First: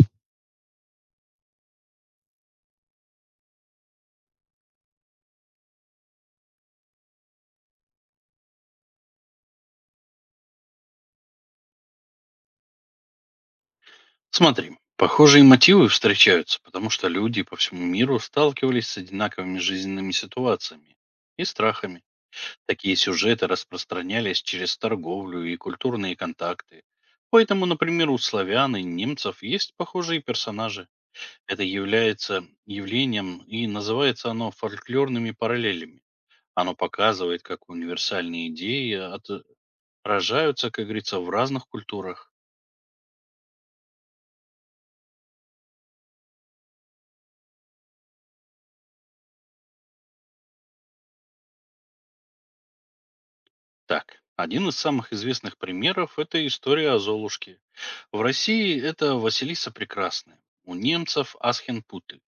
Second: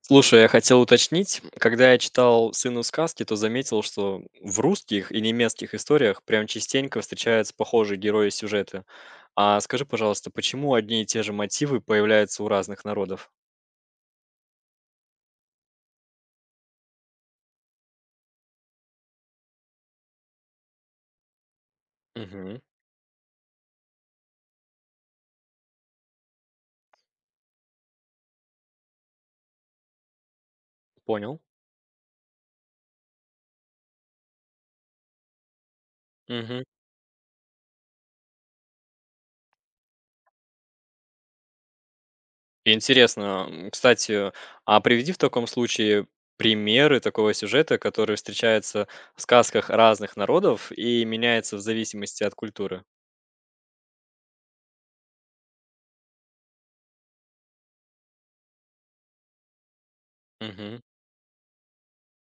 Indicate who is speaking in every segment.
Speaker 1: Слушай, я хотел уточнить, когда я читал «Сыну сказки», то заметил, что в русских и немецких историях прям частенько встречаются похожие герои и сюжеты. А скажи, пожалуйста, почему одни и те же мотивы появляются у разных народов?
Speaker 2: Смотри, похожие мотивы встречаются, потому что люди по всему миру сталкивались с одинаковыми жизненными ситуациями и страхами.
Speaker 1: Мгм.
Speaker 2: Такие сюжеты распространялись через торговлю и культурные контакты. Поэтому, например, у славян и немцев есть похожие персонажи.
Speaker 1: Понял.
Speaker 2: Это является явлением и называется оно фольклорными параллелями.
Speaker 1: Мгм.
Speaker 2: Оно показывает, как универсальные идеи отражаются, как говорится, в разных культурах.
Speaker 1: Интересно. Кстати, а приведи в таком случае примеры такого сюжета, который встречается в сказках разных народов и меняется в зависимости от культуры.
Speaker 2: Так, один из самых известных примеров– это история о Золушке. В России это Василиса Прекрасная, у
Speaker 1: Мгм.
Speaker 2: немцев Асхенпуты,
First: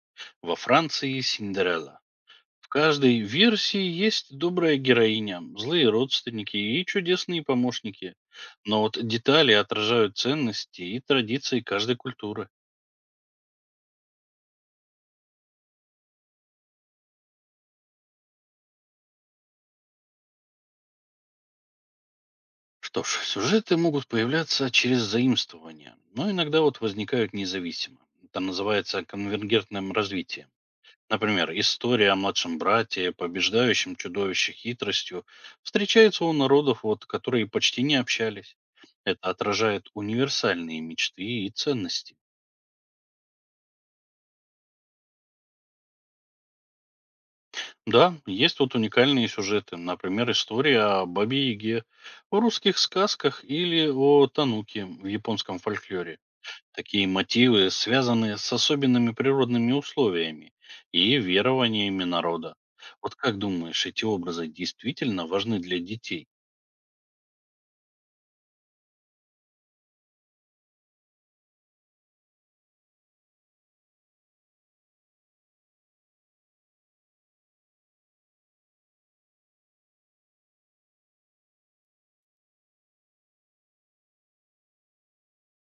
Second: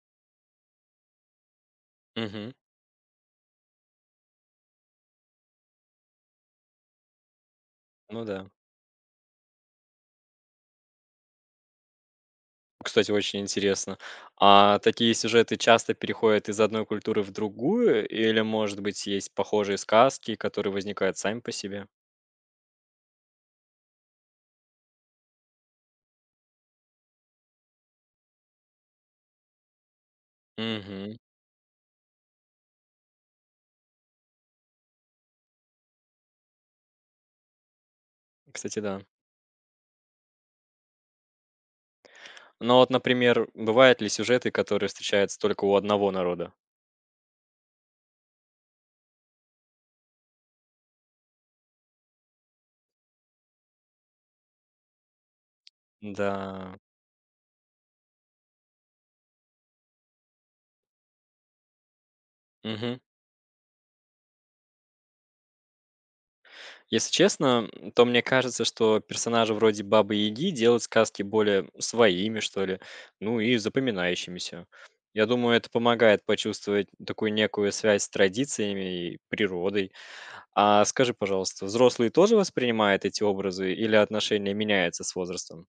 Speaker 2: во Франции– Синдерелла.
Speaker 1: Мгм.
Speaker 2: В каждой версии есть добрая героиня, злые родственники и чудесные помощники.
Speaker 1: Ну да.
Speaker 2: Но вот детали отражают ценности и традиции каждой культуры.
Speaker 1: Кстати, очень интересно. А такие сюжеты часто переходят из одной культуры в другую, или, может быть, есть похожие сказки, которые возникают сами по себе?
Speaker 2: Что ж, сюжеты могут появляться через заимствование, но иногда вот возникают независимо. Это называется конвергентным развитием.
Speaker 1: Угу.
Speaker 2: Например, история о младшем брате, побеждающем чудовище хитростью, встречается у народов, вот, которые почти не общались.
Speaker 1: Кстати, да.
Speaker 2: Это отражает универсальные мечты и ценности.
Speaker 1: Но вот, например, бывают ли сюжеты, которые встречаются только у одного народа?
Speaker 2: Да, есть вот уникальные сюжеты, например, история о Бабе-Яге в русских сказках или о Тануке в японском фольклоре.
Speaker 1: Да.
Speaker 2: Такие мотивы связаны с особенными природными условиями и верованиями народа.
Speaker 1: Мгм.
Speaker 2: Вот как думаешь, эти образы действительно важны для детей?
Speaker 1: Если честно, то мне кажется, что персонажи вроде Бабы Яги делают сказки более своими, что ли, ну и запоминающимися. Я думаю, это помогает почувствовать такую некую связь с традициями и природой. А скажи, пожалуйста, взрослые тоже воспринимают эти образы или отношение меняется с возрастом?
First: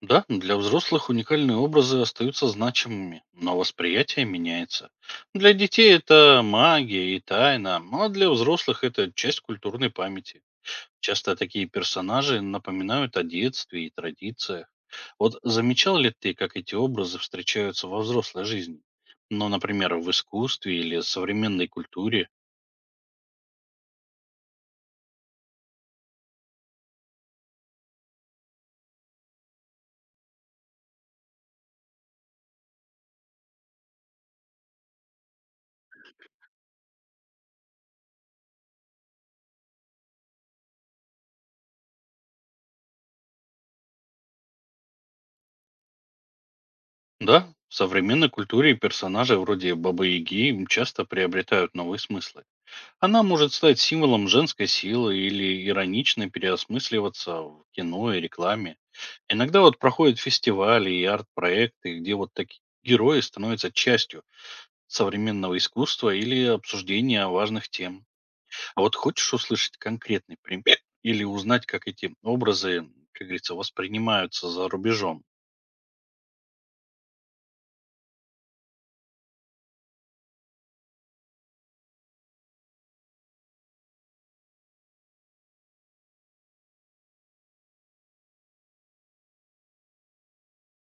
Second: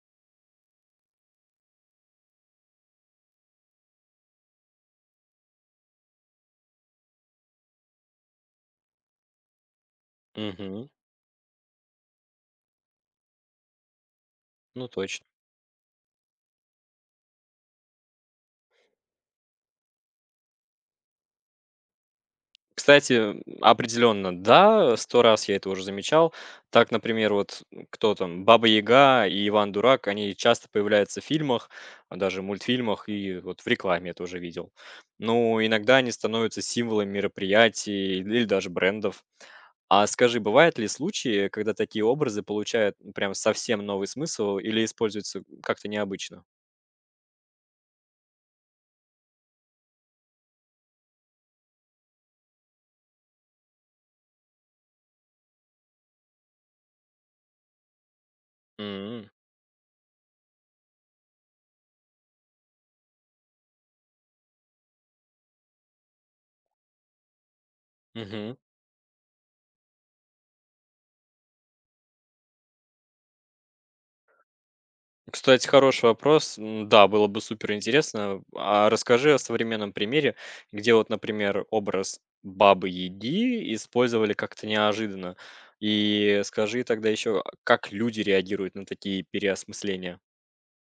Speaker 2: Да, для взрослых уникальные образы остаются значимыми, но восприятие меняется. Для детей это магия и тайна, ну а для взрослых это часть культурной памяти.
Speaker 1: Угу.
Speaker 2: Часто такие персонажи напоминают о детстве и традициях.
Speaker 1: Ну, точно.
Speaker 2: Вот замечал ли ты, как эти образы встречаются во взрослой жизни? Ну, например, в искусстве или современной культуре?
Speaker 1: Кстати, определенно, да, 100 раз я это уже замечал. Так, например, вот, кто там, Баба Яга и Иван Дурак, они часто появляются в фильмах, а даже мультфильмах, и вот в рекламе я тоже видел. Ну, иногда они становятся символами мероприятий или даже брендов. А скажи, бывают ли случаи, когда такие образы получают прям совсем новый смысл или используются как-то необычно?
Speaker 2: Да, в современной культуре персонажи вроде Бабы Яги часто приобретают новые смыслы. Она может стать символом женской силы или иронично переосмысливаться в кино и рекламе.
Speaker 1: М,
Speaker 2: Иногда вот проходят фестивали и арт-проекты, где вот такие герои становятся частью современного искусства или обсуждения важных тем.
Speaker 1: мгм.
Speaker 2: А вот хочешь услышать конкретный пример или узнать, как эти образы, как говорится, воспринимаются за рубежом?
Speaker 1: Кстати, хороший вопрос. Да, было бы супер интересно. А расскажи о современном примере, где вот, например, образ бабы Яги использовали как-то неожиданно. И скажи тогда еще, а как люди реагируют на такие переосмысления?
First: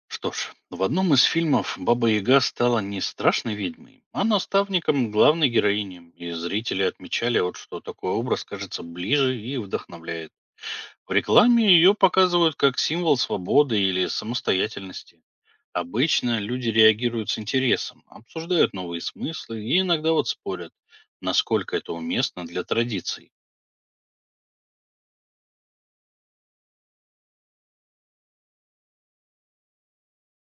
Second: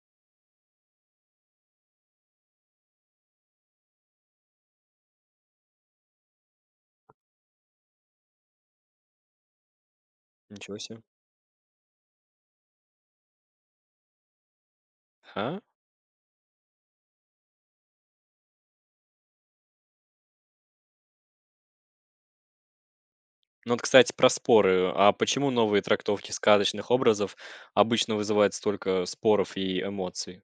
Speaker 2: Что ж, в одном из фильмов Баба Яга стала не страшной ведьмой, а наставником главной героини, и зрители отмечали, вот, что такой образ кажется ближе и вдохновляет.
Speaker 1: Ничего себе.
Speaker 2: В рекламе ее показывают как символ свободы или самостоятельности.
Speaker 1: Ага.
Speaker 2: Обычно люди реагируют с интересом, обсуждают новые смыслы и иногда вот спорят, насколько это уместно для традиций.
Speaker 1: Ну вот, кстати, про споры. А почему новые трактовки сказочных образов обычно вызывают столько споров и эмоций?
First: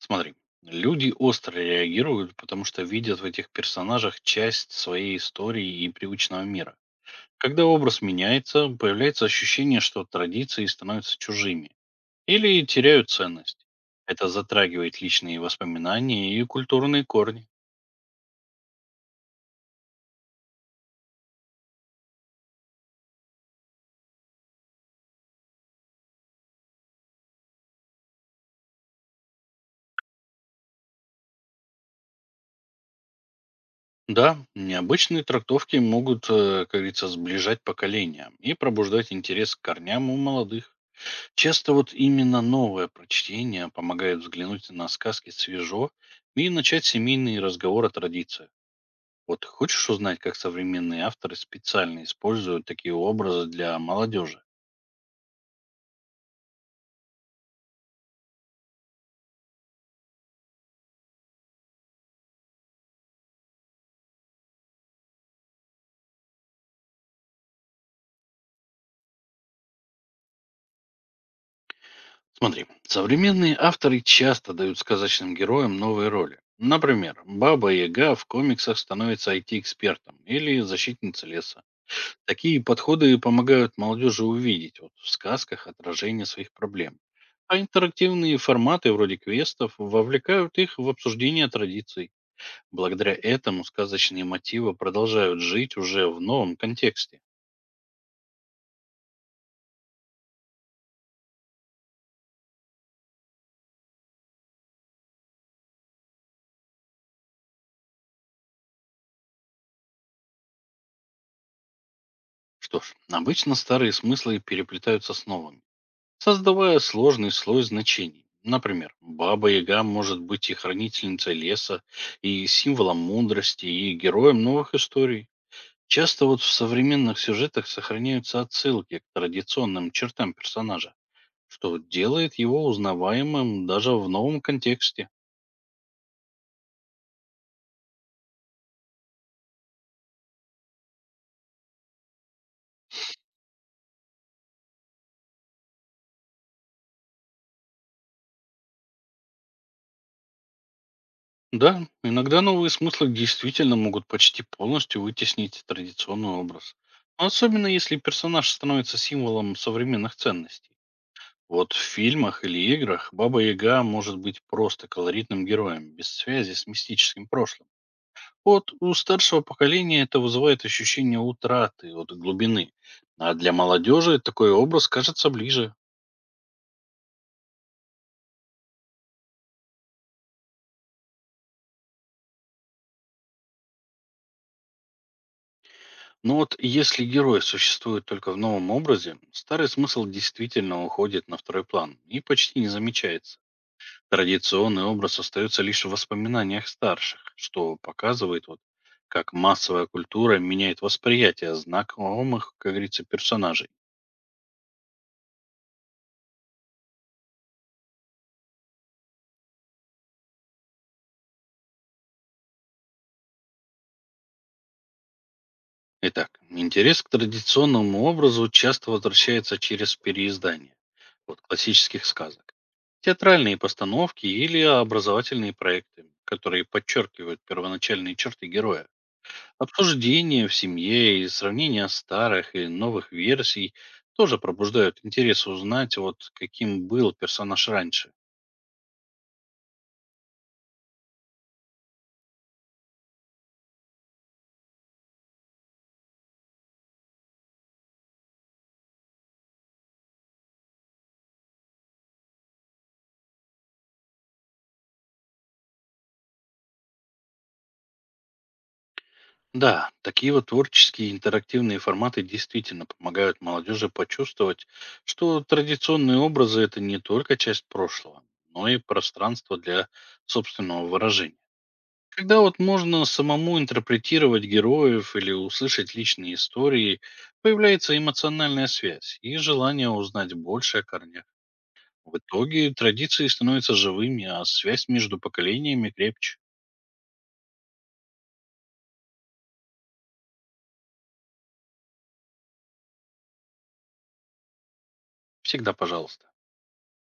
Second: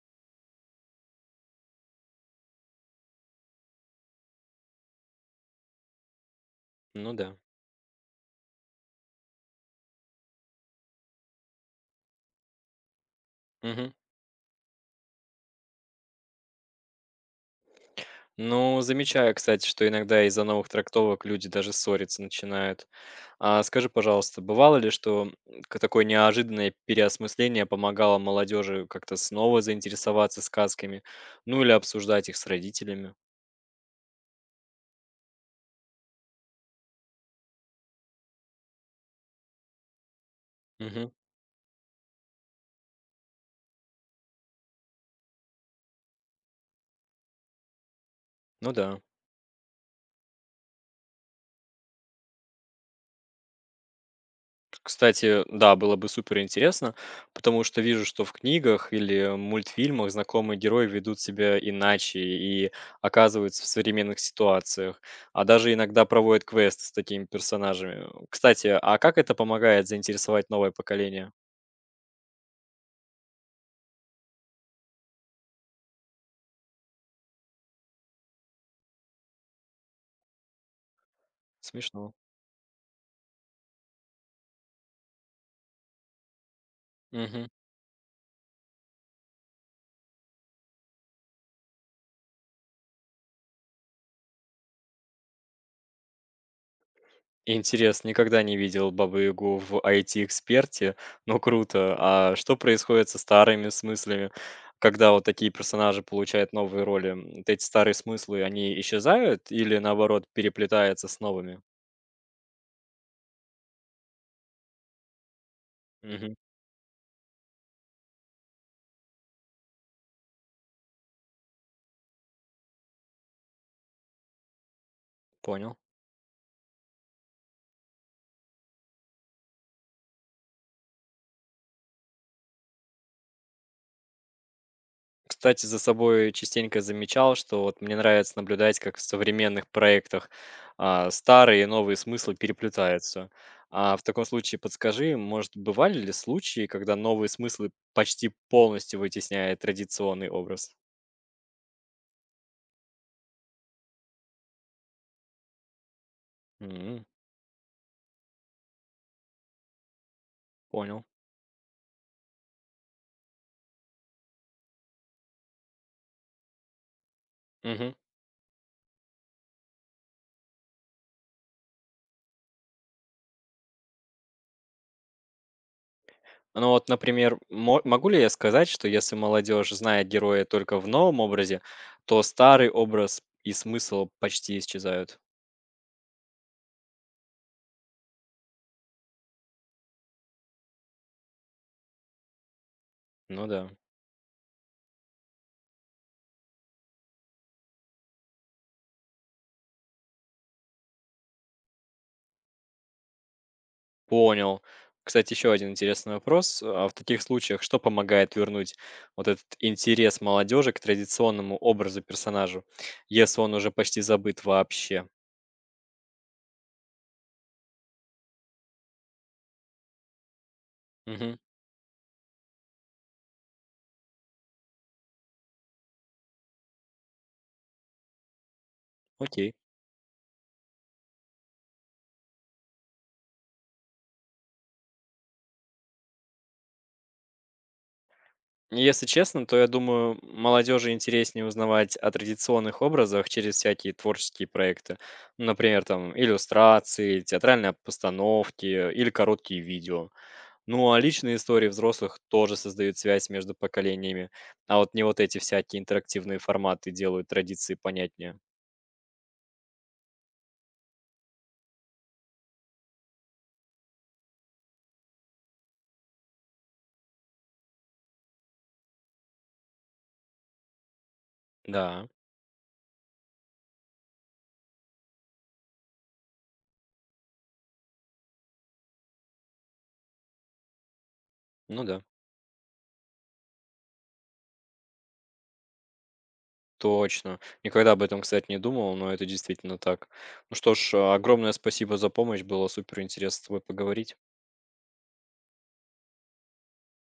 Speaker 2: Смотри, люди остро реагируют, потому что видят в этих персонажах часть своей истории и привычного мира.
Speaker 1: Ну да.
Speaker 2: Когда образ меняется, появляется ощущение, что традиции становятся чужими или теряют ценность.
Speaker 1: Мгм.
Speaker 2: Это затрагивает личные воспоминания и культурные корни.
Speaker 1: Ну, замечаю, кстати, что иногда из-за новых трактовок люди даже ссориться начинают. А скажи, пожалуйста, бывало ли, что такое неожиданное переосмысление помогало молодежи как-то снова заинтересоваться сказками, ну или обсуждать их с родителями?
Speaker 2: Да, необычные трактовки могут, как говорится, сближать поколения и пробуждать интерес к корням у молодых.
Speaker 1: Мгм.
Speaker 2: Часто вот именно новое прочтение помогает взглянуть на сказки свежо и начать семейный разговор о традициях.
Speaker 1: Ну да.
Speaker 2: Вот хочешь узнать, как современные авторы специально используют такие образы для молодежи?
Speaker 1: Кстати, да, было бы супер интересно, потому что вижу, что в книгах или мультфильмах знакомые герои ведут себя иначе и оказываются в современных ситуациях, а даже иногда проводят квесты с такими персонажами. Кстати, а как это помогает заинтересовать новое поколение?
Speaker 2: Смотри, современные авторы часто дают сказочным героям новые роли. Например, Баба Яга в комиксах становится IT-экспертом или защитницей леса.
Speaker 1: Смешно.
Speaker 2: Такие подходы помогают молодежи увидеть вот, в сказках отражение своих проблем.
Speaker 1: Мгм.
Speaker 2: А интерактивные форматы вроде квестов вовлекают их в обсуждение традиций. Благодаря этому сказочные мотивы продолжают жить уже в новом контексте.
Speaker 1: Интересно, никогда не видел Бабу-Ягу в IT-эксперте, но круто. А что происходит со старыми смыслами, когда вот такие персонажи получают новые роли? Вот эти старые смыслы, они исчезают или наоборот переплетаются с новыми?
Speaker 2: Что ж, обычно старые смыслы переплетаются с новыми,
Speaker 1: Мгм.
Speaker 2: создавая сложный слой значений. Например, Баба-Яга может быть и хранительницей леса, и символом мудрости, и героем новых историй.
Speaker 1: Понял.
Speaker 2: Часто вот в современных сюжетах сохраняются отсылки к традиционным чертам персонажа, что делает его узнаваемым даже в новом контексте.
Speaker 1: Кстати, за собой частенько замечал, что вот мне нравится наблюдать, как в современных проектах старые и новые смыслы переплетаются. А в таком случае подскажи, может, бывали ли случаи, когда новые смыслы почти полностью вытесняют традиционный образ?
Speaker 2: Да, иногда новые смыслы действительно могут почти полностью вытеснить традиционный образ.
Speaker 1: М,
Speaker 2: Но особенно если персонаж становится символом современных ценностей.
Speaker 1: Понял.
Speaker 2: Вот в фильмах или играх Баба Яга может быть просто колоритным героем, без связи с мистическим прошлым.
Speaker 1: Мгм.
Speaker 2: Вот у старшего поколения это вызывает ощущение утраты от глубины, а для молодежи такой образ кажется ближе.
Speaker 1: Ну вот, например, могу ли я сказать, что если молодежь знает героя только в новом образе, то старый образ и смысл почти исчезают?
Speaker 2: Но вот если герой существует только в новом образе, старый смысл действительно уходит на второй план и почти не замечается.
Speaker 1: Ну да.
Speaker 2: Традиционный образ остается лишь в воспоминаниях старших, что показывает, вот, как массовая культура меняет восприятие знакомых, как говорится, персонажей.
Speaker 1: Понял. Кстати, еще один интересный вопрос. А в таких случаях что помогает вернуть вот этот интерес молодежи к традиционному образу персонажу, если он уже почти забыт вообще?
Speaker 2: Итак, интерес к традиционному образу часто возвращается через переиздание
Speaker 1: Мгм.
Speaker 2: вот, классических сказок, театральные постановки или образовательные проекты, которые подчеркивают первоначальные черты героя.
Speaker 1: Окей.
Speaker 2: Обсуждения в семье и сравнение старых и новых версий тоже пробуждают интерес узнать, вот каким был персонаж раньше.
Speaker 1: Если честно, то я думаю, молодежи интереснее узнавать о традиционных образах через всякие творческие проекты. Например, там иллюстрации, театральные постановки или короткие видео. Ну, а личные истории взрослых тоже создают связь между поколениями, а вот не вот эти всякие интерактивные форматы делают традиции понятнее.
Speaker 2: Да, такие вот творческие интерактивные форматы действительно помогают молодежи почувствовать, что традиционные образы– это не только часть прошлого, но и пространство для собственного выражения.
Speaker 1: Да,
Speaker 2: Когда вот можно самому интерпретировать героев или услышать личные истории, появляется эмоциональная связь и желание узнать больше о корнях.
Speaker 1: ну да,
Speaker 2: В итоге традиции становятся живыми, а связь между поколениями крепче.
Speaker 1: точно. Никогда об этом, кстати, не думал, но это действительно так. Ну что ж, огромное спасибо за помощь, было супер интересно с тобой поговорить.
Speaker 2: Всегда пожалуйста.